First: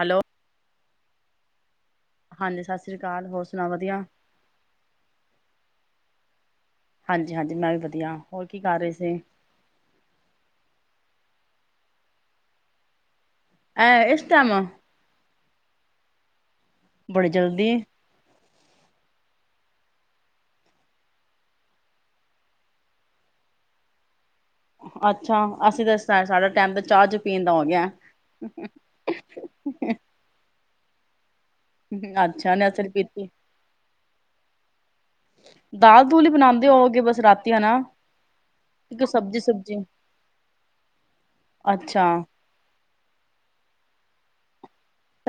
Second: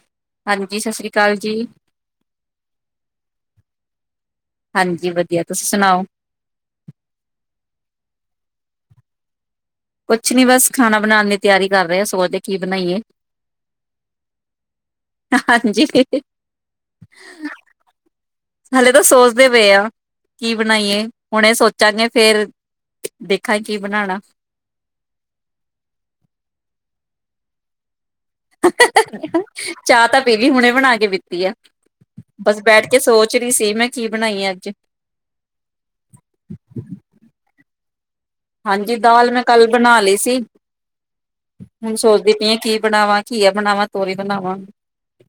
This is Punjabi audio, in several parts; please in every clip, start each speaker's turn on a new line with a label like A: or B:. A: ਹੈਲੋ
B: ਹਾਂਜੀ, ਸਤਿ ਸ੍ਰੀ ਅਕਾਲ ਕਾਲ ਜੀ।
A: ਹਾਂਜੀ ਸਤਿ ਸ੍ਰੀ ਅਕਾਲ, ਹੋਰ ਸੁਣਾ ਵਧੀਆ?
B: ਹਾਂਜੀ ਵਧੀਆ ਤੁਸੀਂ ਸੁਣਾਓ।
A: ਹਾਂਜੀ, ਹਾਂਜੀ ਮੈਂ ਵੀ ਵਧੀਆ ਹੋਰ ਕੀ ਕਰ ਰਹੇ ਸੀ।
B: ਕੁਛ ਨੀ ਬਸ ਖਾਣਾ ਬਣਾਉਣ ਲਈ ਤਿਆਰੀ ਕਰ ਰਹੇ ਸੋਚਦੇ ਕੀ ਬਣਾਈਏ?
A: ਆਹ ਇਸ ਟਾਈਮ।
B: ਹਾਂਜੀ।
A: ਬੜੀ ਜਲਦੀ?
B: ਹਲੇ ਤਾਂ ਸੋਚਦੇ ਪਏ ਆ ਕੀ ਬਣਾਈਏ ਹੁਣ ਇਹ ਸੋਚਾਂਗੇ ਫੇਰ ਦੇਖਾਂਗੇ ਕੀ ਬਣਾਉਣਾ।
A: ਅੱਛਾ, ਅਸੀਂ ਤਾਂ ਸਾਡਾ ਟਾਈਮ ਤਾਂ ਚਾਹ ਚ ਪੀਣ ਦਾ ਹੋ ਗਿਆ।
B: ਚਾਹ ਤਾਂ ਪੀਲੀ ਹੁਣੇ ਬਣਾ ਕੇ ਬਤੀ ਆ।
A: ਅੱਛਾ
B: ਬਸ
A: ਨੇ
B: ਬੈਠ
A: ਅਸਰ
B: ਕੇ
A: ਪੀਤੀ
B: ਸੋਚ ਰਹੀ ਸੀ ਮੈਂ ਕੀ ਬਣਾਈ ਆ ਅੱਜ?
A: ਦਾਲ ਦੂਲ ਹੀ ਬਣਾਉਂਦੇ ਹੋ ਅਗੇ ਬਸ ਰਾਤੀ ਹਨਾ।
B: ਹਾਂਜੀ,
A: ਕਿ
B: ਦਾਲ
A: ਸਬਜ਼ੀ
B: ਮੈਂ ਕੱਲ
A: ਸੁਬਜੀ
B: ਬਣਾ ਲਈ ਸੀ ਹੁਣ
A: ਅੱਛਾ
B: ਸੋਚਦੀ ਪਈ ਆ ਕੀ ਬਣਾਵਾਾਂ ਘੀਆ ਬਣਾਵਾਂ ਤੋਰੀ ਬਣਾਵਾਂ?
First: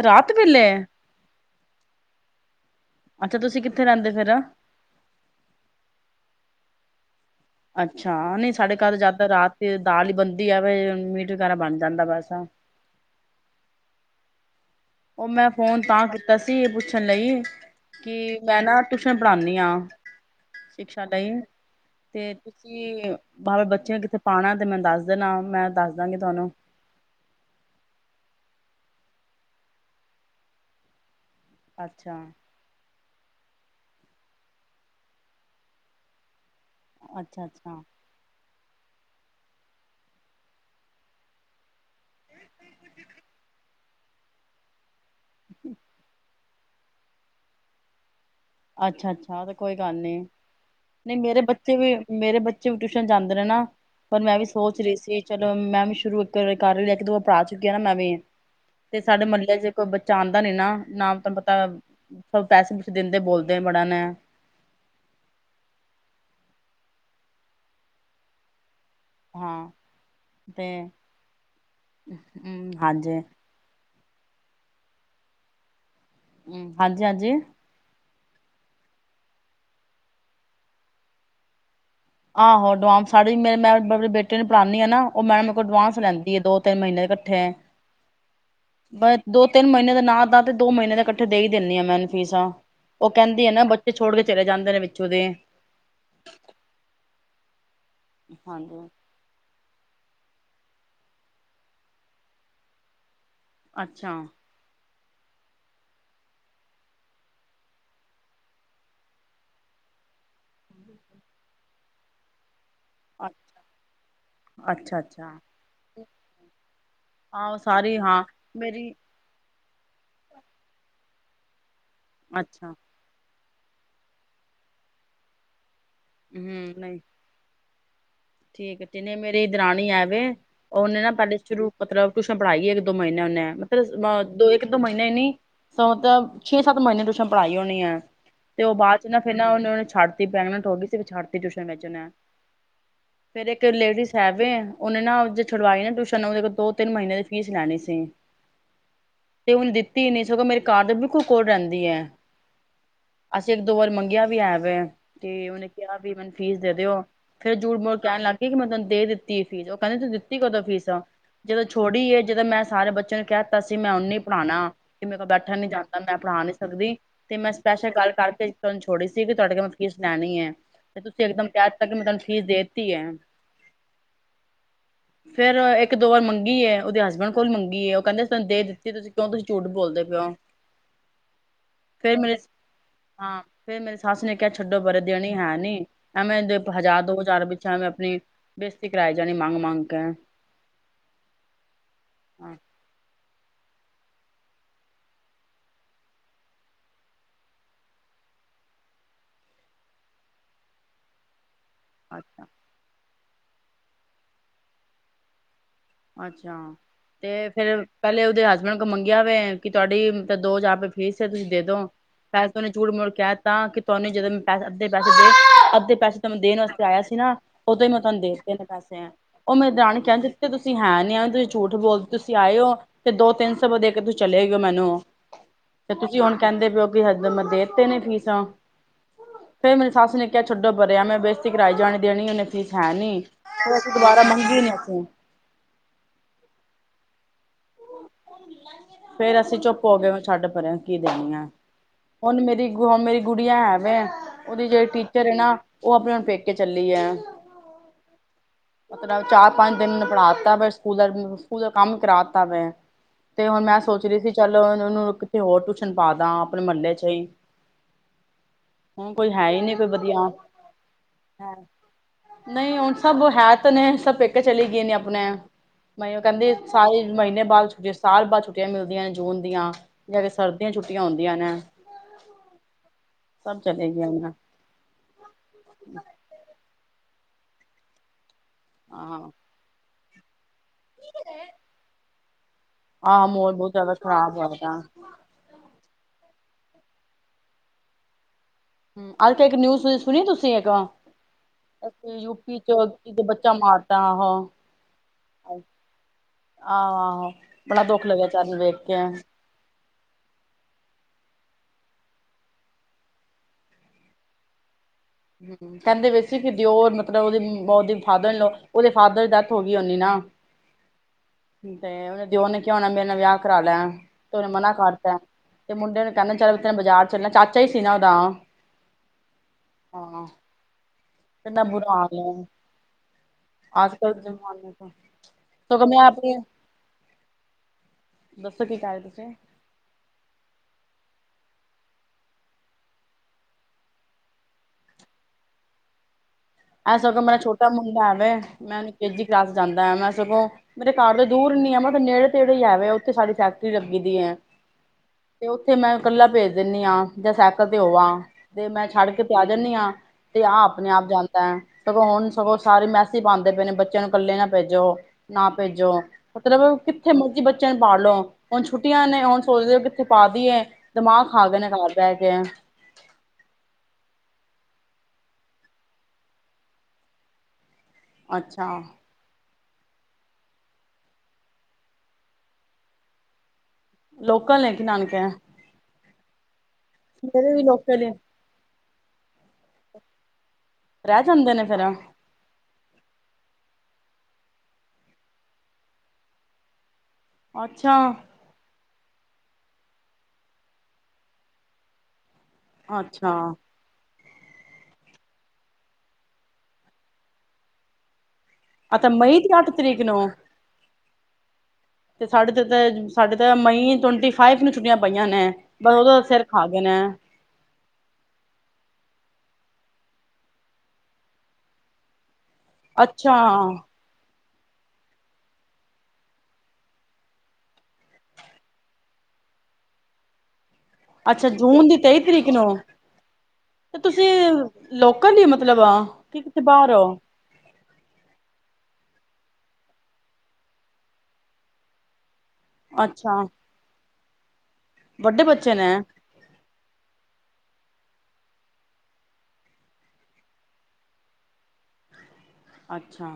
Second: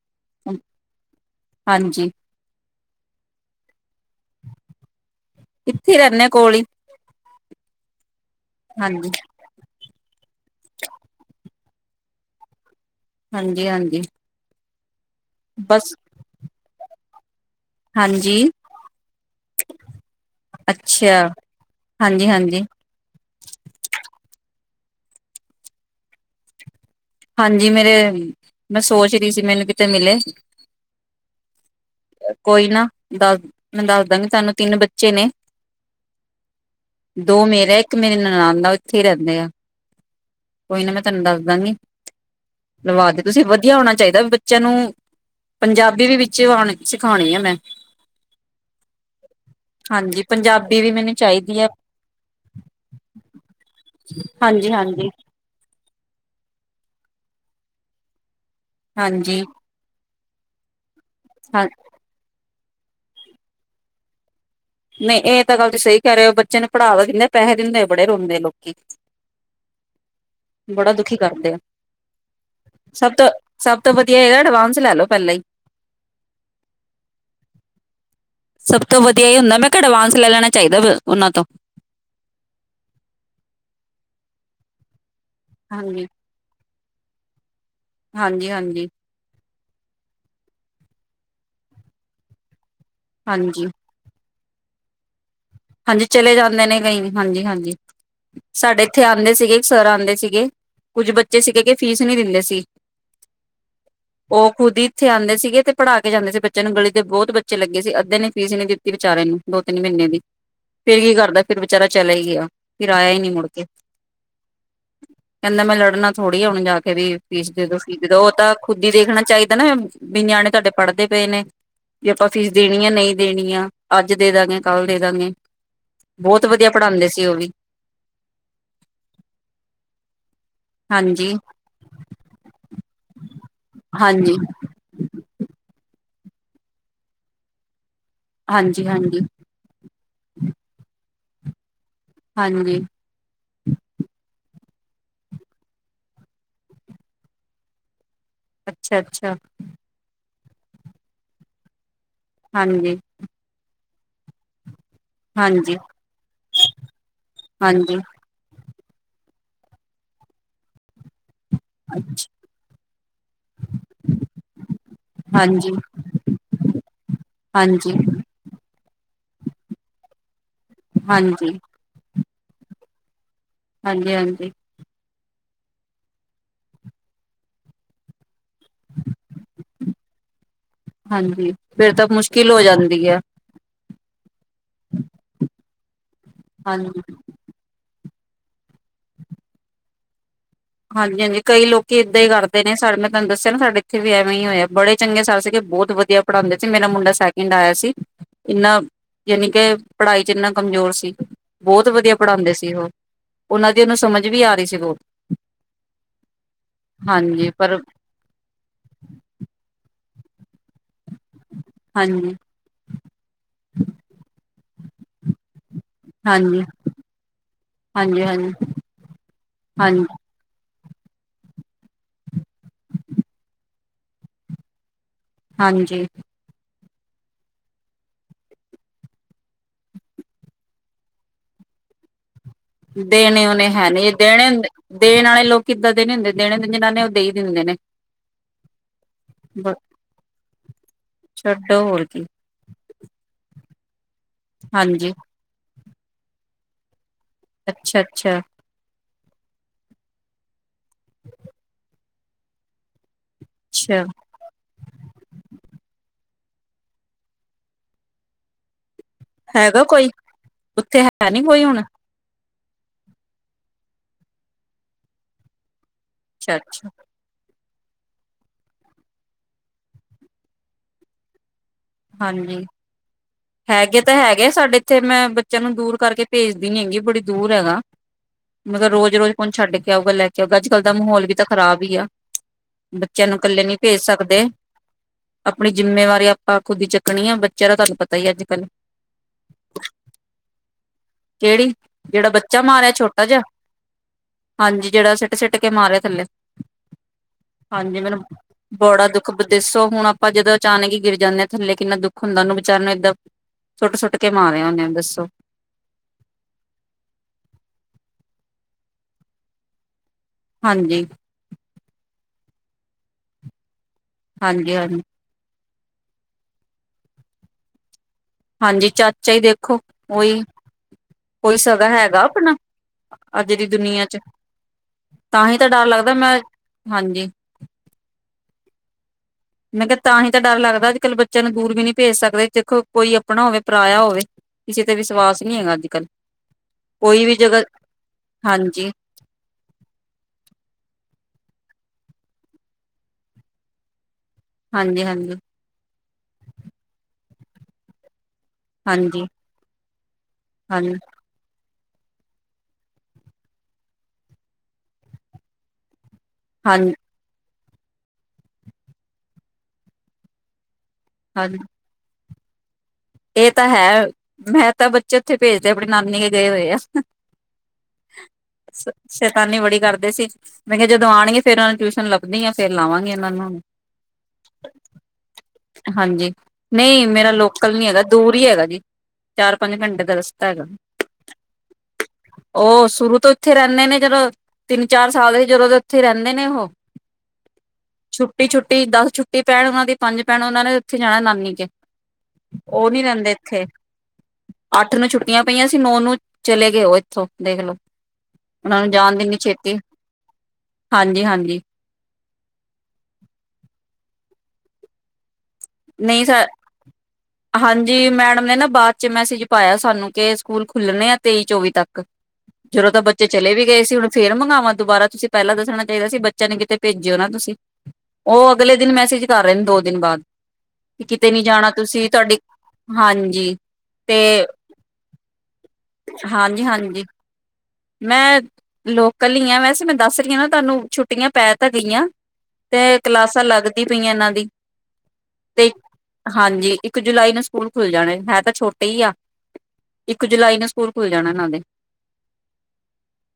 A: ਰਾਤ ਵੇਲੇ
B: ਹਾਂਜੀ।
A: ਅੱਛਾ, ਤੁਸੀਂ ਕਿੱਥੇ ਰਹਿੰਦੇ ਓਂ ਫਿਰ
B: ਇੱਥੇ ਰਹਿੰਦੇ ਕੋਲ ਹੀ
A: ਅੱਛਾ। ਹਾਂ ਨਹੀਂ ਸਾਡੇ ਘਰ
B: ਹਾਂਜੀ
A: ਜਿਆਦਾਤਰ ਰਾਤ ਦਾਲ ਹੀ ਬਣਦੀ ਹੈ, ਮੀਟ ਵਗੈਰਾ ਬਣ ਆਂਦਾ ਵੈਸਾ
B: ਹਾਂਜੀ, ਹਾਂਜੀ
A: ਉਹ ਮੈਂ ਫੋਨ
B: ਬਸ
A: ਤਾਂ ਕੀਤਾ ਸੀ ਇਹ ਪੁੱਛ ਹੁਣ ਲਈ। ਕਿ
B: ਹਾਂਜੀ
A: ਮੈਂ ਨਾ ਟਿਊਸ਼ਨ ਪੜ੍ਹਾਉਂਦੀ ਹਾਂ, ਸ਼ਿਕਸ਼ਾ
B: ਅੱਛਾ
A: ਲਈ
B: ਹਾਂਜੀ
A: ਤੇ
B: ਹਾਂਜੀ
A: ਤੁਸੀਂ ਪਾਵੇ ਬੱਚਿਆਂ ਕਿਥੇ ਪਾਉਣਾ ਤੇ ਮੈਨੂੰ ਦੱਸ ਦੇਣਾ ਮੈਂ ਦੱਸ ਦਾਂਗੀ ਤੁਹਾਨੂੰ?
B: ਹਾਂਜੀ ਮੇਰੇ ਮੈਂ ਸੋਚ ਰਹੀ ਸੀ ਮੈਨੂੰ ਕਿਤੇ ਮਿਲੇ।
A: ਅੱਛਾ।
B: ਕੋਈ ਨਾ ਦੱਸ ਮੈਂ ਦੱਸ ਦਾਂਗੀ ਤੁਹਾਨੂੰ ਤਿੰਨ ਬੱਚੇ ਨੇ
A: ਅੱਛਾ
B: ਦੋ
A: ਅੱਛਾ
B: ਮੇਰੇ ਇੱਕ ਮੇਰੀ ਨਨਾਣ ਦਾ- ਇੱਥੇ ਰਹਿੰਦੇ ਆ, ਕੋਈ ਨਾ ਮੈਂ ਤੁਹਨੂੰ ਦੱਸਦਾਂਗੀ। ਨਵਾ ਤੇ ਤੁਸੀਂ ਵਧੀਆ ਹੋਣਾ- ਚਾਹੀਦਾ ਵੀ ਬੱਚਿਆਂ ਨੂੰ- ਪੰਜਾਬੀ ਵੀ ਵਿੱ- ਸਿਖਾਉਣੀ ਆ ਮੈਂ।
A: ਅੱਛਾ ਅੱਛਾ ਤੇ ਕੋਈ ਗੱਲ ਨੀ,
B: ਹਾਂਜੀ ਪੰਜਾਬੀ ਵੀ ਮੈਨੂੰ
A: ਨਹੀਂ ਮੇਰੇ
B: ਚਾਹੀਦੀ ਹੈ
A: ਬੱਚੇ ਵੀ ਮੇਰੇ ਬੱਚੇ ਵੀ ਟਿਊਸ਼ਨ ਜਾਂਦੇ ਨੇ ਨਾ, ਪਰ ਮੈਂ ਵੀ
B: ਹਾਂਜੀ
A: ਸੋਚ ਰਹੀ
B: ਹਾਂਜੀ
A: ਸੀ ਚਲੋ ਮੈਂ ਵੀ- ਸ਼ੁਰੂ ਤਾਂ ਮੈਂ ਕਰ ਹੀ ਲਿਆ ਇੱਕ ਤਾਂ ਪੜਾ ਚੁੱਕੀ ਆ ਮੈਂ ਵੀਂ। ਤੇ ਸਾਡੇ
B: ਹਾਂਜੀ
A: ਮੁਹੱਲੇ ਚ ਕੋਈ ਬ- ਜਾਣਦਾ ਨੀ ਨਾ। ਨਾਮ ਤਾਂ
B: ਹਾਂ
A: ਪਤਾ- ਪ੍ਰੋਫੈਸ਼ਨ ਚ ਦਿੰਦੇ ਬੋਲ- ਕੇ ਬੜਾ ਨੇ-
B: ਨਹੀਂ ਇਹ ਤਾਂ ਗੱਲ ਤੁਸੀ ਸਹੀ ਰਹੇ ਹੋ ਬੱਚੇ ਨੇ ਪੜ੍ਹਾਵਾ ਕਿੰਨੇ ਪੈਸੇ ਦਿੰਦੇ ਬੜੇ ਰੋਂਦੇ ਲੋਕੀ-
A: ਹਾਂ ਤੇ
B: ਬੜਾ ਦੁਖੀ ਕਰਦੇ ਆ
A: ਹਮ,
B: ਸਭ
A: ਹਾਂਜੀੇ।
B: ਤੋਂ ਸਭ ਤੋਂ ਵਧੀਆ ਹੈਗਾ ਐਡਵਾਂਸ ਲੈ ਲਓ ਪਹਿਲਾਂ ਹੀ।
A: ਹਮ ਹਾਂਜੀ ਹਾਂਜੀ।
B: ਸਭ ਤੋਂ ਵਧੀਆ ਇਹ ਹੀ ਹੁਨਾ- ਮੈਂ ਕਿਹਾ ਅਡਵਾਂਸ ਲੈ ਲੈਣਾ ਚਾਹੀਦਾ ਵ, ਉਹਨਾਂ ਤੋਂ।
A: ਆਹੋ ਅਡਵਾਂਸ ਆਲ਼ੀ ਮੇ ਮੈਂ ਮੇਰੇ ਬੇਟੇ ਨੂੰ ਪੜਾਨੀ ਆ ਨਾ- ਉਹ ਮੈਡਮ ਮੇਰੇ ਕੋਲੋ ਐਡਵਾਂਸ
B: ਹਾਂਜੀ,
A: ਲੈਂਦੀ ਐ ਦੋ- ਤਿੰਨ ਮਹੀਨੇ ਇਕੱਠੇ-
B: ਹਾਂਜੀ ਹਾਂਜੀ।
A: ਬ ਦੋ ਤਿੰਨ ਮਹੀਨੇ ਦੇ ਨਾ ਤਾਂ ਦੋ ਮਹੀਨੇ ਦੇ ਇਕੱਠੇ ਦੇ ਹੀ ਦਿੰਨੀ ਆ ਮੈਂ ਉਹਨੂੰ ਫੀਸ। ਉਹ ਕਹਿੰਦੀ ਹੈ ਨਾ
B: ਹਾਂਜੀ,
A: ਬੱਚੇ ਛੋੜ ਕੇ- ਚਲੇ ਜਾਂਦੇ ਨੇ ਵਿੱਚੋਂ ਦੇ-
B: ਹਾਂਜੀ ਚਲੇ ਜਾਂਦੇ ਨੇ ਕਈ ਹਾਂਜੀ ਹਾਂਜੀ। ਸਾਡੇ
A: ਹਾਂਜੀ
B: ਇੱਥੇ ਆਂਦੇ ਸੀਗੇ- ਸਰ ਆਂਦੇ ਸੀਗੇ ਕੁਝ ਬੱਚੇ ਸੀਗੇ ਕਿ ਫੀਸ ਨੀ ਦਿੰਦੇ ਸੀ।
A: ਅੱਛਾ
B: ਉਹ ਖੁਦੀ- ਇੱਥੇ ਆਂਦੇ ਸੀ ਤੇ ਪੜਾ ਕੇ ਜਾਂਦੇ ਸੀ ਬੱਚਿਆਂ ਨੂੰ ਗਲੀ ਦੇ ਬਹੁਤ ਬੱਚੇ ਲੱਗੇ ਸੀ। ਅੱਧੇ ਨੇ ਫੀਸ ਹੀ ਨੀ ਦਿੱਤੀ ਵਿਚਾਰੇ ਨੂੰ, ਦੋ ਤਿੰਨ ਮਹੀਨੇ ਦੀ। ਫੇਰ ਕੀ ਕਰਦਾ ਫਿਰ ਵਿਚਾਰਾ ਚਲਾ ਹੀ ਗਿਆ। ਫਿਰ ਆਇਆ ਹੀ ਨੀ ਮੁੜ
A: ਅੱਛਾ
B: ਕੇ।
A: ਅੱਛਾ ਅੱਛਾ
B: ਕਹਿੰਦਾ ਮੈਂ ਲੜਨਾ ਥੋੜ੍ਹੀ ਆ ਹੁਣ ਜਾ ਕੇ ਵੀ ਫੀਸ
A: ਆਹੋ
B: ਦੇ ਦੋ
A: ਸਾਰੀ
B: ਫੀਸ ਦੇ ਦੋ।
A: ਹਾਂ
B: ਉਹ ਤਾਂ ਖੁਦ
A: ਮੇਰੀ
B: ਹੀ ਦੇਖਣਾ ਚਾਹੀ- ਹਨਾ ਵੀ ਨਿਆਣੇ ਤੁਹਾਡੇ ਪੜ੍ਹਦੇ ਪਏ ਨੇ- ਵੀ ਆਪਾਂ ਫੀਸ
A: ਅੱਛਾ
B: ਦੇਣੀ ਆ? ਨਹੀਂ ਦੇਣੀ ਆ? ਅੱਜ ਦੇ ਦਾਂਗੇ, ਕੱਲ- ਦੇ ਦਾਂਗੇ ਬਹੁਤ ਵਧੀਆ
A: ਹਮ ਨਹੀਂ
B: ਪੜਾਂਦੇ ਸੀ ਉਹ ਵੀ
A: ਠੀਕ ਤੇਨੇ ਮੇਰੀ ਦਰਾਣੀ ਹੈਵੇ ਉਹਨੇ ਨਾ
B: ਹਾਂਜੀ,
A: ਪਹਿਲੇ ਸ਼ੁਰੂ ਮਤਲਬ ਟਊਸ਼ਨ ਪੜ੍ਹਾਈ ਹੈ ਦੋ ਮਹੀਨੇ ਮਤਲਬ
B: ਹਾਂਜੀ,
A: ਦੋ ਇੱਕ ਦੋ ਮਹੀਨੇ ਹੀ ਨੀ ਛੇ ਸੱਤ ਮਹੀਨੇ ਟਿਊਸ਼ਨ ਪੜ੍ਹਾਈ ਹੋਣੀ ਹੈ। ਤੇ ਉਹ
B: ਹਾਂਜੀ,
A: ਬਾਅਦ ਚ ਨਾ
B: ਹਾਂਜੀ,
A: ਫ਼ਿਰ ਨਾ ਉਹਨੇ ਛੱਡਤੀ ਪ੍ਰੈਗਨੈਂਟ ਹੋ ਗਈ ਸੀ ਛੱਡਤੀ। ਤੇ ਟਿਊਸ਼ਨ ਉਹਨੇ
B: ਹਾਂਜੀ।
A: ਫੇਰ ਇੱਕ ਲੇਡੀਜ਼ ਹੈ ਵੇ ਉਹਨੇ ਨਾ ਛੁਡਵਾਈ ਨਾ ਟਿਊਸ਼ਨ ਉਹਦੇ ਦੋ ਤਿੰਨ ਮਹੀਨੇ ਦੀ ਫੀਸ ਲੈਣੀ ਸੀ।
B: ਅੱਛਾ-ਅੱਛਾ
A: ਤੇ ਉਹਨੇ ਦਿੱਤੀ ਨੀ ਮੇਰੇ ਘਰ ਦੇ ਬਿਲਕੁਲ ਕੋਲ ਰਹਿੰਦੀ ਹੈ।
B: ਹਾਂਜੀ,
A: ਅਸੀਂ ਇੱਕ ਦੋ ਵਾਰ ਮੰਗੀ ਕਿਆ ਵੀ ਹੈ ਵੇਂ ਤੇ ਉਹਨੇ
B: ਹਾਂਜੀ,
A: ਕਿਹਾ ਵੀ ਮੈਨੂੰ ਫੀਸ ਦੇ ਦਿਓ ਫੇਰ ਜੂੜ ਬੋਲ
B: ਹਾਂਜੀ,
A: ਕੇ ਕੀ ਮੈਂ ਤੁਹਾਨੂੰ ਦੇ ਦਿੱਤੀ ਫੀਸ ਉਹ ਕਹਿੰਦੀ ਤੂੰ ਦਿੱਤੀ ਕਦ ਫੀਸ ਜਦੋਂ ਛੋੜੀ ਏ ਜਦੋਂ ਮੈਂ ਸਾਰੇ ਬੱਚਿਆਂ ਨੂੰ ਕਹਿ ਦਿੱਤਾ ਸੀ ਮੈਂ ਨੇ ਪੜ੍ਹਾਉਣਾ ਕਿ ਮੇਰੇ ਕੋਲ ਬੈਠਣ ਨੀ
B: ਹਾਂਜੀ,
A: ਜਾਂਦਾ ਮੈਂ ਪੜ੍ਹਾ ਨੀ ਸਕਦੀ ਤੇ ਮੈਂ ਸਪੈਸ਼ਲ
B: ਹਾਂਜੀ,
A: ਗੱਲ ਕਰਕੇ ਤੁਾਨੂੰ ਛੋੜੀ ਠੀਕ ਹੈ ਤੁਹਾਡੇ ਕੋਲ ਕਿਸ਼ਤ ਲੈਣੀ ਹੈ। ਤੇ ਤੁਸੀਂ ਇੱਕਦਮ
B: ਹਾਂਜੀ।
A: ਕਹਿ ਦਿੱਤਾ ਕਿ ਮੈਂ ਤੁੂੰ ਦੇ ਕੀ ਏ
B: ਹਾਂਜੀ-ਹਾਂਜੀ
A: ਫੇਰ ਇੱਕ ਦੋ ਵਾਰ ਮੰਗੀ ਏ ਉਹਦੇ ਹਸਬੈਂਡ ਕੋਲ ਮੰਗੀ ਉਹ ਕਹਿੰਦੇ ਅਸੀਂ ਦੇ ਦਿੱਤੀ ਏ ਕਿਉਂ ਤੁਸੀਂ ਝੂੱਠ ਬੋਲਦੇ ਪਏ ਹੋ
B: ਹਾਂਜੀ ਤਾਂ
A: ਫੇਰ ਮੇਰੇ
B: ਮੁਸ਼ਕਿਲ ਹੋ ਜਾਂਦੀ ਐ,
A: ਹਾਂ ਫੇਿਰ ਮੇਰੇ ਸੱਸ ਨੇ ਕਿਹਾ ਛੱਡੋ ਬਾਰੇ ਦੇਣੀ ਹੈ ਨੀ ਐਵੇਂ
B: ਹਾਂਜੀ।
A: ਹਜ਼ਾਰ ਦੋ ਹਜ਼ਾਰ ਵਿੱਚ ਆਪਣੀ ਬੇਸਤੀ ਕਿਰਾਇ ਜ ਜਾਣੀ ਮਾਂਗ ਮਾਂਗ ਕੇ
B: ਹਾਂਜੀ-ਹਾਂਜੀ ਕਈ ਲੋਕੀ ਏਦਾਂ ਹੀ ਕਰਦੇ ਨੇ ਸਾਡੇ ਮੈਂ ਤੁਹਾਨੂੰ ਦੱਸ ਨਾ ਸਾਡੇ ਇੱਥੇ ਵੀ ਐਵੇਂ ਹੀ ਹੋਏਆ ਬੜੇ ਚੰਗੇ ਸਰ ਸੀਗੇ ਬਹੁਤ ਵਧੀਆ ਪੜ੍ਹਾਉਂਦੇ ਸੀ ਮੇਰਾ ਮੁੰਡਾ ਸੈਕਿੰਡ ਆਇਆ ਸੀ ਇੰਨਾ ਯਾਨੀ ਕੇ ਪੜ੍ਹਾਈ ਚ ਇੰਨਾ ਕਮਜ਼ੋਰ ਸੀ ਬਹੁਤ ਵਧੀਆ
A: ਅੱਛਾ
B: ਪੜ੍ਹਾਉਂਦੇ ਸੀ ਉਹ ਉਹਨਾਂ ਦੀ ਉਹਨੂੰ ਸਮਝ ਵੀ ਆ ਰਹੀ ਸੀ ਬਹੁਤ
A: ਅੱਛਾ ਤੇ
B: ਹਾਂਜੀ ਪਰ
A: ਫੇਿਰ ਪਹਿਲੇ ਉਹਦੇ ਹਸਬੈਂਡ ਮੰਗਿਆ ਹੋਵੇ ਕਿ ਤੁਹਾਡੀ, ਦੋ ਹਜ਼ਾਰ, ਫੀਸ ਤੁਸੀਂ ਦੇ ਦੋ
B: ਹਾਂਜੀ,
A: ਪੈਸੇ ਉਹਨੇ ਝੂਠ ਮੂੜ ਕਹਿ ਦਿਤਾ ਕਿ ਤੁਹਾਨੂੰ ਜਦੋਂ ਮੈਂ ਪੈਸੇ ਅੱਧੇ ਪੈਸੇ ਦੇ ਅੱਧੇ ਪੈਸੇ ਤੇ ਮੈਂ ਦੇਣ
B: ਹਾਂਜੀ, ਹਾਂਜੀ,
A: ਵਾਸਤੇ ਆਇਆ ਸੀ ਨਾ ਉਦੋਂ ਹੀ ਮੈਂ ਤੁਹਾਨੂੰ ਦੇ ਦਿੱਤੇ
B: ਹਾਂਜੀ,
A: ਨੇ ਪੈਸੇ ਉਹ ਮੇਰੇ ਦਰਾਣੀ
B: ਹਾਂਜੀ।
A: ਕਹਿਣ ਦਿੱਤੇ, ਤੁਸੀਂ ਤੁਸੀਂ ਹੈਂ ਨੀ ਆਵੇਂ ਤੁਸੀਂ ਝੂਠ ਬੋਲਦੇ ਤੁਸੀਂ ਆਏ ਹੋ ਤੇ ਦੋ ਤਿੰਨ ਸੌ ਰੁਪਏ ਦੇ ਕੇ ਤੁਸੀਂ ਚਲੇ ਗਏ ਹੋ ਮੈਨੂੰ, ਤੇ
B: ਹਾਂਜੀ
A: ਤੁਸੀਂ ਹੁਣ ਕਹਿੰਦੇ ਪਓ, ਹਸਬੈਂਡ ਨੇ ਦੇ ਦਿੱਤੇ ਨੇ ਫੀਸਾਂ ਫਿਰ ਮੇਰੀ ਸੱਸ ਨੇ ਕਿਹਾ ਛੱਡੋ ਪਰੇ ਮੈਂ ਬੇਸਤੀ ਕਰਏ ਜਾਣੀ ਦੇਣੀ ਉਹਨੇ, ਫੀਸ ਹੈ ਨੀ
B: ਦੇਣੇ ਹੋਣੇ
A: ਫੇਰ
B: ਹੈ
A: ਅਸੀਂ
B: ਨੀਂ
A: ਦੁਬਾਰਾ
B: ਦੇਣੇ
A: ਮੰਗੀ
B: ਹੁੰਦੇ
A: ਨੀ ਅਸੀਂ
B: ਦੇਣ ਵਾਲੇ ਲੋਕ, ਕਿੱਦਾਂ ਦੇ ਨ ਹੁੰਦੇ ਦੇਣੇ ਜਿਹਨਾਂ ਨੇ ਉਹ ਦੇਈ ਦਿੰਦੇ ਨੇ,
A: ਫੇਰ ਅਸੀਂ ਚੁੱਪ ਹੋ ਗਏ ਛੱਡ ਪਰੇ ਕੀ ਦੇਣੀ ਆ
B: ਛੱਡੋ ਹੋਰ ਕੀ
A: ਹੁਣ ਮੇਰੀ ਗੁੜੀਆਂ ਹੈ, ਵੇ,,,, ਉਹਦੀ ਜਿਹੜੇ
B: ਹਾਂਜੀ
A: ਟੀਚਰ ਨਾ, ਉਹ ਆਪਣੇਹੁਣ ਪੇਕੇ ਚੱਲੀ ਹੈ,
B: ਅੱਛਾ ਅੱਛਾ,,,,,
A: ਚਾਰ ਪੰਜ ਦਿਨ ਪੜ੍ਹਾ ਤ ਬਸ, [unintelligible] ਬਾਵੇ, ਤੇ ਹੁਣ ਮੈਂ ਸੋਚ
B: ਅੱਛਾ
A: ਰਹੀ ਸੀ ਚਲ ਉਹਨੂੰ ਕਿੇ ਹੋਰ ਟਿਊਸ਼ਨ ਪਾ ਦਾਂ, ਆਪਣੇ ਮੱਲੇ ਚ ਹੀ, ਹੁਣ ਕੋਈ ਹੈ ਹੀ ਨਹੀਂ
B: ਹੈਗਾ ਕੋਈ,,,,,
A: ਵਧੀਆ
B: ਉੱਥੇ ਹੈ ਨਹੀਂ ਕੋਈ ਹੁਣ,
A: ਨਹੀਂ ਹੁਣ ਸਭ ਹੈ ਤਾਂ ਨੇ ਸਭ ਪੇਕੇ ਚਲੀ ਗਏ ਨੇ ਆਪਣੇ,,,,,, ਮੈਂ ਉਹ ਕਹਿੰਦੀ
B: ਅੱਛਾ ਅੱਛਾ
A: ਸਾਰੇ ਮਹੀਨੇ ਬਾਦ, [unintelligible] ਸਾਲ ਬਾਅਦ ਛੁੱਟੀਆਂ ਮਿਲਦੀਆਂ ਨੇ ਜੂਨ,,, ਦੀਆਂ ਜਾਂ ਫਿਰ ਸਰਦੀਆਂ ਛੁੱਟੀਆਂ ਹੁੰਦੀਆਂ ਨੇ,
B: ਹਾਂਜੀ,,,,,,
A: ਸਭ ਚਲੇ
B: ਹੈਗੇ
A: ਗਏ
B: ਤਾਂ
A: ਨੇ
B: ਹੈਗੇ ਸਾਡੇ ਇੱਥੇ ਮੈਂ ਬੱਚਿਆਂ ਨੂੰ ਦੂਰ ਕਰਕੇ ਭੇਜਦੀ ਨੀ ਹੈਗੀ ਬੜੀ ਦੂਰ ਹੈਗਾ, ਮਤਲਬ ਰੋਜ਼
A: ਹਾਂ
B: ਰੋਜ਼ ਕੌਣ ਛੱਡ ਕੇ, [unintelligible] ਕਿਉਂਕਿ ਅੱਜ ਕੱਲ ਦਾ ਮਾਹੌਲ ਵੀ ਤਾਂ ਖ਼ਰਾਬ ਹੀ,,,,, ਆ
A: ਆਹ
B: ਬੱਚਿਆਂ ਨੂੰ
A: ਮਾਹੌਲ
B: ਕੱਲੇ
A: ਬਹੁਤ
B: ਨਹੀ
A: ਜ਼ਿਆਦਾ
B: ਭੇਜ
A: ਖ਼ਰਾਬ
B: ਸਕਦੇ
A: ਹੋਇਆ
B: ਆਪਣੀ ਜਿੰਮੇਵਾਰੀ ਆਖੂ ਦੀ ਚੱਕਣੀ ਆ ਬੱਚਿਆਂ ਦਾ ਤੁਹਾਨੂੰ ਪਤਾ ਹੀ ਅੱਜ,
A: ਹੂੰ ਅੱਜ ਕੱਲ ਇੱਕ ਨਿਊਜ਼ ਸੁਣੀ ਤੁਸੀਂ ਇੱਕ
B: ਕਿਹੜੀ ਜਿਹੜਾ
A: ਯੂਪੀ
B: ਬੱਚਾ
A: ਚ
B: ਮਾਰਿਆ
A: ਇੱਕ
B: ਛੋਟਾ ਜਿਹਾ
A: ਬੱਚਾ ਮਾਰਤਾ ਆਹੋ
B: ਹਾਂਜੀ ਜਿਹੜਾ ਸਿੱਟ ਸਿੱਟ
A: ਆਹੋ
B: ਕੇ ਮਾਰਿਆ ਥੱਲੇ,,,,,,
A: ਆਹੋ ਬੜਾ
B: ਹਾਂਜੀ
A: ਦੁੱਖ
B: ਮੈਨੂੰ
A: ਲੱਗਿਆ ਚੱਲ ਵੇਖ ਕੇ
B: ਬੜਾ ਦੁੱਖ ਦਿਸੋ ਹੁਣ ਆਪਾਂ ਜਦੋਂ ਅਚਾਨਕ ਗਿਰਦੇ, ੇ ਥੱਲੇ ਕਿੰਨਾੁ ਦੁੱਖ ਹੁੰਦਾ ਉਹਨੂੰ ਵਿਚਾਰੇ,,,, ਨੂੰ ਏਦਾਂ ਸੁੱਟ ਸੁੱ ਕੇ ਮਾਰਿਆ ਓਨੇ,
A: [unintelligible] ਉਹਦੇ ਫਾਦਰ ਦੀ ਡੈਥ ਹੋ ਗਈ ਓਨੀ ਨਾ,
B: ਹਾਂਜੀ,,,,
A: ਤੇ ਉਹੇ ਦਿਓ ਨੇ ਕਿਹਾ ਹੋਣਾ ਮੇਰੇ ਨਾਲ ਵਿਆਹ ਕਰਾ ਲੈ,, ਤ ਉਹਨੂੰ ਮਨਾ
B: ਹਾਂਜੀ ਹਾਂਜੀ
A: ਕਰਤਾ, ਤੇ ਮੁੰਡੇ ਨੇ ਕਹਿੰਦਾ ਚੱਲ ਤੈਨੂੰ ਬਾਜ਼ਾਰ ਚਲਾ ਚਾਚਾ ਸੀਨਾ।
B: ਹਾਂਜੀ ਚਾਚਾ ਹੀ ਦੇਖੋ। ਉਹੀ। ਕੋਈ
A: ਕਿੰਨਾ
B: ਸਦਾ
A: ਬੁਰਾ ਹਾਲ
B: ਹੈਗਾ
A: ਹੈ
B: ਆਪਣਾ ਅੱਜ ਦੀ ਦੁਨੀਆਂ
A: ਕੱਲ
B: ਚ
A: ਜ਼ਮਾਨੇ ਦਾ
B: ਤਾਂ ਹੀ ਤਾਂ ਡਰ
A: ਸਗੋਂ
B: ਲੱਗਦਾ
A: ਆਪਣੀ
B: ਮੈਂ ਹਾਂਜੀ।
A: ਦੱਸੋ ਕੀ ਕਰਦੇ ਤੁਸੀਂ।
B: ਮੈਂ ਕਿਹਾ ਤਾਂ ਹੀ ਤਾਂ ਡਰ ਲੱਗਦਾ ਅੱਜ ਕੱਲ੍ਹ ਬੱਚਿਆਂ ਨੂੰ ਦੂਰ ਵੀ ਨਹੀਂ ਭੇਜ ਸਕਦੇ ਦੇਖੋ ਕੋਈ ਆਪਣਾ ਹੋਵੇ ਪੁਰਾਆ ਹੋਵੇ ਕਿਸੇ ਤੇ ਵਿਸ਼ਵਾਸ ਨਹੀਂ ਹੈਗਾ ਅੱਜ ਕੱਲ।
A: ਐ ਸਗੋਂ ਮੇਰਾ ਛੋਟਾ ਮੁੰਡਾ ਹੈਵੇ ਮੈਂ
B: ਹਾਂਜੀ
A: ਨੀ ਕਹਿੰਦੀ ਕਲਾਸ ਜਾਂਦਾ ਹੈ ਮੈਂ ਸਗੋਂ ਮੇਰੇ ਘਰ। ਦੂਰ ਨਹੀਂ ਐ ਬਸ ਨੇੜੇ ਤੇੜੇ ਹੀ ਆਵੇ ਉੱਥੇ ਸਾਡੀ ਫੈਕਟਰੀ ਲੱਗੀ ਦੀ ਏ।
B: ਹਾਂਜੀ ਹਾਂਜੀ
A: ਤੇ ਉੱਥੇ ਮੈਂ ਇਕੱਲਾ ਭੇਜ ਦਿੰਨੀ ਆ। ਜਾਂ ਸਾਈਕਲ ਤੇ ਹੋਵਾਂ। ਤੇ ਮੈਂ ਸੜਕ
B: ਹਾਂਜੀ
A: ਤੇ ਆ ਜਾਂਦੀ ਹਾਂ ਤੇ ਆਹ ਆਪਣੇ
B: ਹਾਂਜੀ
A: ਆਪ ਜਾਂਦਾ। ਸਗੋਂ ਹੁਣ ਸਗੋਂ ਸਾਰੇ ਮੈਸੇਜ ਪਾਉਂਦੇ ਪਏ ਨੇ ਬੱਚਿਆਂ ਨੂੰ ਕੱਲੇ ਨਾ ਭੇਜੋ ਨਾ ਭੇਜੋ। ਮਤਲਬ
B: ਹਾਂਜੀ
A: ਕਿੱਥੇ ਮਰਜ਼ੀ ਬੱਚੇ। ਬੱਚਿਆਂ ਨੂੰ ਪਾ ਲਓ ਹੁਣ ਛੁੱਟੀਆਂ ਨੇ ਹੁਣ ਸੋਚਦੇ ਹੋ ਕਿੱਥੇ ਪਾ ਦੀਏ। ਦਿਮਾਗ
B: ਹਾਂਜੀ
A: ਖਾਗੇ ਨੇ ਘਰ ਬੈ ਕੇ।
B: ਇਹ ਤਾਂ ਹੈ ਮੈਂ ਤਾਂ ਬੱਚੇ ਉੱਥੇ ਭੇਜਦੇ ਆਪਣੀ ਨਾਨੀ ਕੇ ਗਏ ਹੋਏ ਆ।
A: ਅੱਛਾ
B: ਸ਼ੈਤਾਨੀ ਬੜੀ। ਕਰਦੇ ਸੀ ਮੈ ਕਿਹਾ ਜਦੋਂ ਆਉਣਗੇ ਫੇਰ ਉਹ ਨੂੰ ਟਿਊਸ਼ਨ ਲੱਭਦੀ ਆ ਫ਼ੇਰ ਲਵਾਂਗੇ ਉਹਨਾਂ ਨੂੰ।
A: ਲੋਕਲ ਨੇ ਜੀ ਨਾਨਕੇ।
B: ਹਾਂਜੀ। ਨਹੀਂ ਮੇਰਾ ਲੋਕਲ। ਹੈਗਾ ਦੂਰ ਹੀ ਹੈਗਾ। ਚਾਰ ਪੰਜ ਘੰਟੇ ਦਾ ਰਸਤਾ। ਹੈਗਾ
A: ਰਹਿ ਜਾਂਦੇ ਨੇ ਫੇਰ
B: ਉਹ ਸ਼ੁਰੂ ਤੋਂ ਇੱਥੇ ਰਹਿੰਦੇ ਨੇ। ਜਦੋਂ ਤਿੰਨ ਚਾਰ ਸਾਲ ਦੇ ਸੀ ਜਦੋਂਦੇ ਉੱਥੇ ਰਹਿੰਦੇ ਨੇ ਉਹ।
A: ਅੱਛਾ।
B: ਛੁੱਟੀ ਛੁੱਟੀ ਦਸ ਛੁੱਟੀ ਪੈਣ ਉਹਨਾਂ ਦੀ ਪੰਜ ਪੈਣ ਉਹਨਾਂ ਨੇ ਉੱਥੇ ਜਾਣਾ ਨਾਨੀ ਕੇ। ਉਹ ਨੀ ਰਹਿੰਦੇ
A: ਅੱਛਾ
B: ਇੱਥੇ। ਅੱਠ ਨੂੰ ਛੁੱਟੀਆਂ ਪਈਆਂ ਸੀ ਨੌ ਨੂੰ ਚਲੇ ਗਏ ਹੋ ਇੱਥੋਂ ਦੇਖ ਲਓ।
A: ਅਤੇ ਮਈ ਦੀ ਅੱਠ ਤਰੀਕ ਨੌ।
B: ਹਾਂਜੀ ਹਾਂਜੀ।
A: ਤੇ ਸਾਡੇ ਤੇ ਤਾਂ ਸਾਡੇ ਤਾਂ ਮਈ ਟਵੰਟੀ ਫਾਈਵ ਨੂੰ ਛੁੱਟੀਆਂ ਪਈਆਂ ਨੇ। ਬਸ ਉਦੋਂ
B: ਨਹੀਂ
A: ਸਿਰ
B: ਸਰ,
A: ਖਾ ਗਏ ਨੇ
B: ਹਾਂਜੀ ਮੈਡਮ ਨੇ ਨਾ ਬਾਅਦ ਚ ਮੈਸੇਜ ਪਾਇਆ ਸਾਨੂੰ ਕੇ, ਸਕੂਲ ਖੁੱਲਣੇ ਆ ਤੇਈ ਚੌਵੀ ਤੱਕ। ਜਦੋਂ ਤਾਂ ਬੱਚੇ
A: ਅੱਛਾ
B: ਚਲੇ ਵੀ ਗਏ ਸੀ, ਹਨ ਫੇਰ ਮੰਗਵਾ ਦੁਬਾਰਾ ਤੁਸੀਂ ਪਹਿਲਾਂ ਦੱਸਣਾ ਚਾਹੀਦਾ ਸੀ, ਬੱਚਿਆਂ ਨੂੰ ਕਿਤੇ ਭੇਜਿਓ ਨਾ ਤੁਸੀਂ, ਉਹ ਅਗਲੇ ਦਿਨ ਮੈਸੇਜ ਕਰ ਰਹੇ ਨੇ ਦੋ ਦਿਨ ਬਾਅਦ ਕੇ ਕਿਤੇ ਨੀ
A: ਅੱਛਾ
B: ਜਾਣਾ,
A: ਜੂਨ ਦੀ
B: ਤੁਸੀਂ
A: ਤੇਈ
B: ਤੁਹਾਡੀ
A: ਤਰੀਕ ਨੂੰ
B: ਹਾਂਜੀ ਤੇ
A: ਲੋਕਲ ਹੀ ਮਤਲਬ ਕਿ ਕਿਤੇ
B: ਹਾਂਜੀ
A: ਬਾਹਰ
B: ਹਾਂਜੀ,
A: ਹੋ
B: ਮੈਂ ਲੋਕ ਕੱਲੀ ਆਂ, ਵੈਸੇ ਮੈਂ ਦੱਸ ਰਹੀ ਐ ਨਾ, ਤੁਹਾਨੂੰ ਛੁੱਟੀਆਂ ਪੈ ਤਾਂ ਗਈਆਂ ਤੇ
A: ਅੱਛਾ
B: ਕਲਾਸਾਂ ਲੱਗਦੀ ਪਈਆਂ ਇਹਨਾਂ ਦੀ [unintelligible]
A: ਵੱਡੇ
B: ਤੇ
A: ਬੱਚੇ ਨੇ
B: ਹਾਂਜੀ, ਇੱਕ ਜੁਲਾਈ ਨੂੰ ਸ ਕੂਲ ਖੁੱਲ ਜਾਣੇ, ਹੈ ਤਾਂ ਛੋਟੇ ਹੀ ਆ ਇੱਕ ਜੁਲਾਈ ਨੂੰ ਸਕੂਲ ਖੁੱਲ ਜਾਣਾ ਇਹਨਾਂ ਦੇ
A: ਅੱਛਾ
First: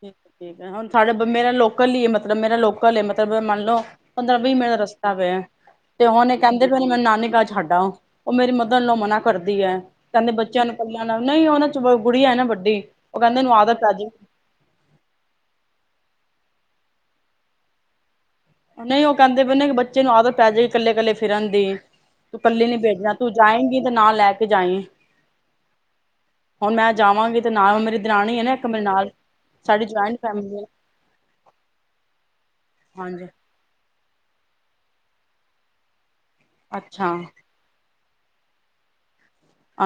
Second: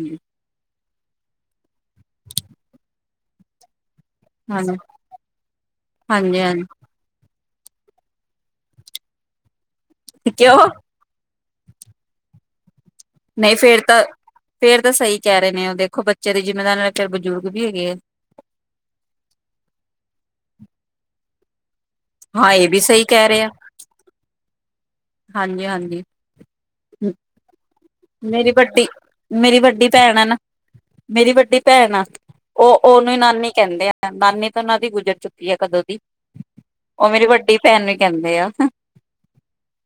A: ਠੀਕ ਠੀਕ ਹੈ, ਹੁਣ ਸਾਡਾ ਮੇਰਾ ਲੋਕਲ ਹੀ ਮਤਲਬ ਮੇਰਾ ਲੋਕਲ ਮਲ ਮੰਨ ਲੋ ਪੰਦਰਾਂ ਵੀਹ
B: ਹਾਂਜੀ
A: ਮਿੰਟ
B: ਹਾਂਜੀ
A: ਦਾ ਰਸਤਾ ਪਿਆ, ਤੇ ਹੁਣ ਇਹ ਕਹਿੰਦੇ
B: ਹਾਂਜੀ-ਹਾਂਜੀ
A: ਵੀ ਮੈਂ ਨਾਨੀ ਘਰ ਛੱਡ ਆਓ ਉਹ, ਮੇਰੀ ਮਦਰ ਇਨਲੋ ਮਨਾ ਕਰਦੀ ਐ। ਕਹਿੰਦੇ
B: ਕਿਉਂ
A: ਬੱਚਿਆਂ ਨੂੰ ਪਹਿਲਾ ਨਾਲ ਨਹੀਂ ਉਹਨਾਂ ਚ ਗੁੜੀਆ ਹੈ ਨਾ ਵੱਡੀ ਉਹ ਕਹਿੰਦੇ ਇਹਨੂੰ
B: ਨਹੀਂ ਫੇਰ
A: ਆਦਤ ਪੈ
B: ਤਾਂ
A: ਜਾਏਗੀ
B: ਫੇਰ ਤਾਂ ਸਹੀ ਕਹਿ ਰਹੇ ਨੇ, ਉਹ ਦੇਖੋ ਬੱ ਜ਼ਿੰਮੇਦਾਰ ਨਾਲ ਚ ਬਜ਼ੁਰਗ ਵੀ ਹੈਗੇ ਆ।
A: ਨਹੀਂ ਉਹ ਕਹਿੰਦੇ ਪਏ ਨੇ ਕੇ, ਬੱਚੇ ਨੂੰ ਆਦਤ ਪੈ ਜਾਏਗੀ ਕੱਲੇ ਕੱਲੇ ਫਿਰਨ ਦੀ ਤੂੰ
B: ਹਾਂ
A: ਕੱਲੀ
B: ਇਹ
A: ਨੀ
B: ਵੀ ਸਹੀ
A: ਭੇਜਣਾ, ਤੂੰ ਜਾਏਗੀ ਤੇ ਨਾ ਲੈ ਕੇ ਜਾਏ।
B: ਹਾਂਜੀ ਹਾਂਜੀ,
A: ਜਾਵਾਂਗੀ ਤੇ ਨਾਲ ਮੇਰੀ ਦਰਾਣੀ ਹੈ
B: ਮੇਰੀ
A: ਨਾ ਇੱਕ ਮੇਰੇ
B: ਵੱਡੀ
A: ਨਾਲ
B: ਮੇਰੀ
A: ਸਾਡੀ
B: ਵੱਡੀ ਭੈਣ
A: ਜੁਆਇੰਟ
B: ਆ ਨਾ
A: ਫੈਮਿਲੀ ਹੈ
B: ਮੇਰੀ ਵੱਡੀ ਭੈਣ ਆ। ਉਹ ਉਹਨੂੰ ਹੀ
A: ਹਾਂਜੀ
B: ਨਾਨੀ ਕਹਿੰਦੇ ਆ। ਨਾਨੀ ਤਾਂ ਉਹਨਾਂ ਦੀ ਗੁਜ਼ਰ ਚੁੱਕੀ ਐ, ਕਦੋਂ ਦੀ। ਉਹ
A: ਅੱਛਾ
B: ਮੇਰੀ ਵੱਡੀ ਭੈਣ ਨੂੰ ਕਹਿੰਦੇ ਆ।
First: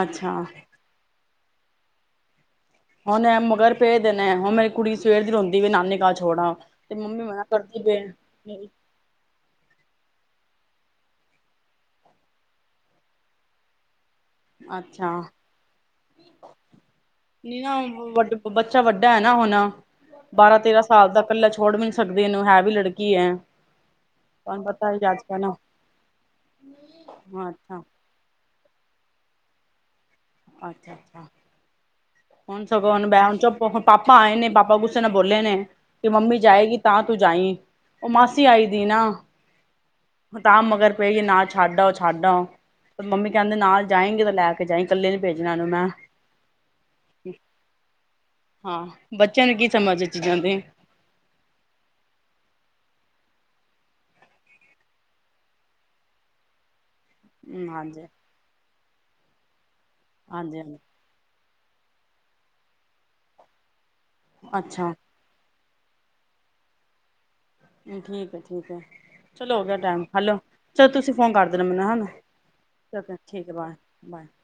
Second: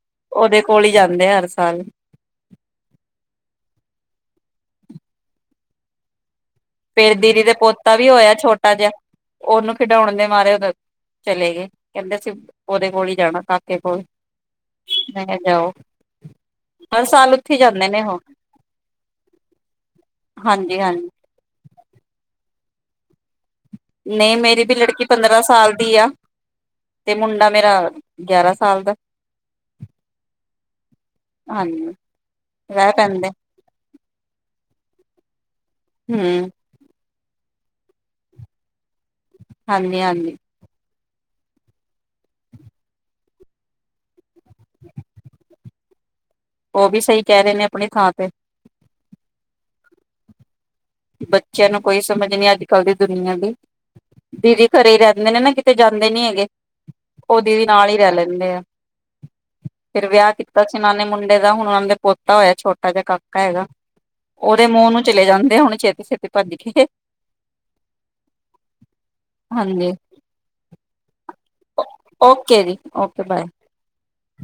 A: ਅੱਛਾ
B: ਉਹਦੇ ਕੋਲ ਹੀ ਜਾਂਦੇ ਆ ਹਰ ਸਾਲ
A: ਹੁਣ ਐ ਮਗਰ ਪਏ ਦੇ ਨੇ ਐ, ਹੁਣ ਮੇਰੀ ਕੁੜੀ ਸਵੇਰ ਦੀ ਰੋਂਦੀ ਵੀ ਨਾਨੀ ਘਰ ਛੋੜ ਆਓ। ਤੇ
B: ਫੇਰ
A: ਮੰਮੀ
B: ਦੀਦੀ
A: ਮਨਾ
B: ਦੇ
A: ਕਰਦੀ
B: ਪੋਤਾ ਵੀ ਹੋਇਆ
A: ਪਈ
B: ਛੋਟਾ ਜਿਹਾ, ਉਹਨੂੰ ਖਿਡਾਉਣ ਦੇ ਮਾਰੇ ਉਹਦੇ ਚਲੇ ਗਏ, ਕਹਿੰਦੇ ਅਸੀਂ ਉਹਦੇ ਕੋਲ ਹੀ ਜਾਣਾ ਕਾਕੇ ਕੋਲ।
A: ਅੱਛਾ
B: ਮੈਂ ਕਿਹਾ ਜਾਓ ਹਰ ਸਾਲ ਉੱਥੇ
A: ਨੀ ਨਾ
B: ਜਾਂਦੇ ਨੇ ਉਹ
A: ਵੱਡ ਬੱਚਾ ਵੱਡਾ ਐ ਨਾ ਹੁਣ, ਬਾਰਾਂ ਤੇਰਾਂ
B: ਹਾਂਜੀ-ਹਾਂਜੀ
A: ਸਾਲ ਦਾ ਕੱਲਾ ਛੱ ਛੋੜ ਵੀ ਨੀ ਸਕਦੀ, ਇਹਨੂੰ ਹੈ ਵੀ ਲੜਕੀ ਐ।
B: ਨਹੀਂ ਮੇਰੀ ਦੀ ਲੜਕੀ ਪੰਦਰਾਂ ਸਾਲ ਦੀ ਆ, ਤੇ ਮੁੰਡਾ ਮੇਰਾ
A: ਅੱਛਾ
B: ਗਿਆਰਾਂ ਸਾਲ ਦਾ।
A: ਅੱਛਾ
B: ਹਾਂ
A: ਹੁਣ
B: ਵੈ
A: ਸਗੋਂ ਹੁਣ ਮੈਂ
B: ਤਾਂਦੇ
A: ਹੁਣ ਚੁੱਪ ਪਾਪਾ ਆਏ ਨੇ ਪਾਪਾ ਗੁੱਸੇ ਨਾਲ ਬੋਲੇ ਨੇ ਕਿ ਮੰਮੀ
B: ਹਮ
A: ਜਾਏਗੀ ਤਾਂ ਤੂੰ ਜਾਈ ਉਹ ਮਾਸੀ ਆਈ ਦੀ ਨਾ
B: ਹਾਂਜੀ ਹਾਂਜੀ
A: ਹ ਤਾਂ ਮਗਰ ਕਈਏ ਨਾਲ ਛੱਡ ਆਓ ਛੱਡ ਆਓ ਤੇ ਮੰਮੀ ਕਹਿੰਦੇ ਨਾਲ ਜਾਏਗੀ ਤਾਂ ਲੈ ਕੇ ਜਾਏਗੀ ਇਕੱਲੇ ਨੀ ਭੇਜਣਾ ਉਹਨੂੰ ਮੈਂ
B: ਉਹ ਵੀ ਸਹੀ ਕਹਿ ਰਹੇ ਨੇ ਆਪਣੀ ਥਾਂ ਤੇ
A: ਹਾਂ ਬੱਚਿਆਂ ਨੂੰ ਕੀ ਸਮਝ ਚੀਜ਼ਾਂ ਤੇ
B: ਬੱਚਿਆਂ ਨੂੰ ਕੋਈ ਸਮਝ ਨਹੀਂੀ ਅੱਜ ਕੱਲ੍ਹ ਦੀ ਦੁਨੀਆਂ ਦੀ ਦੀਦੀ ਘਰੇ ਹੀ ਰਹਿੰਦੇ ਨੇ ਨਾ ਕਿਤੇ ਜਾਂਦੇ ਨੀ ਹੈਗੇ ਉਹ ਦੀਦੀ
A: ਹੂੰ
B: ਨਾਲ ਹੀ
A: ਹਾਂਜੀ
B: ਰਹਿ ਲੈਂਦੇ ਆ ਫੇਿਰ ਵਿਆਹ
A: ਹਾਂਜੀ
B: ਕੀਤਾ ਸੀ
A: ਹਾਂਜੀ
B: ਇਹਨਾਂ ਨੇ ਮੁੰਡੇ ਦਾ ਹੁਣ ਉਹਨਾਂ ਦੇ ਪੋਤਾ ਹੋਇਆ ਛੋਟਾ ਜਿ ਕਾਕਾ ਹੈਗਾ ਉਹਦੇ ਮੂੰਹ
A: ਅੱਛਾ
B: ਨੂੰ ਚਲੇ ਜਾਂਦੇ ਹੁਣ ੇਤੀ ਛੇਤੀ ਪੰਜਜੀ ਕੇ
A: ਠੀਕ ਹੈ ਠੀਕ ਹੈ ਚਲੋ ਹੋ ਗਿਆ
B: ਹਾਂਜੀ
A: ਟਾਈਮ ਹੈਲੋ ਚਲੋ ਤੁਸੀਂ ਫੋਨ ਕਰ ਮ
B: ਓਕੇ ਜੀ
A: ਚ
B: ਓਕੇ
A: ਠੀਕ ਹੈ ਬਾਏ ਬਾਏ [inaudible]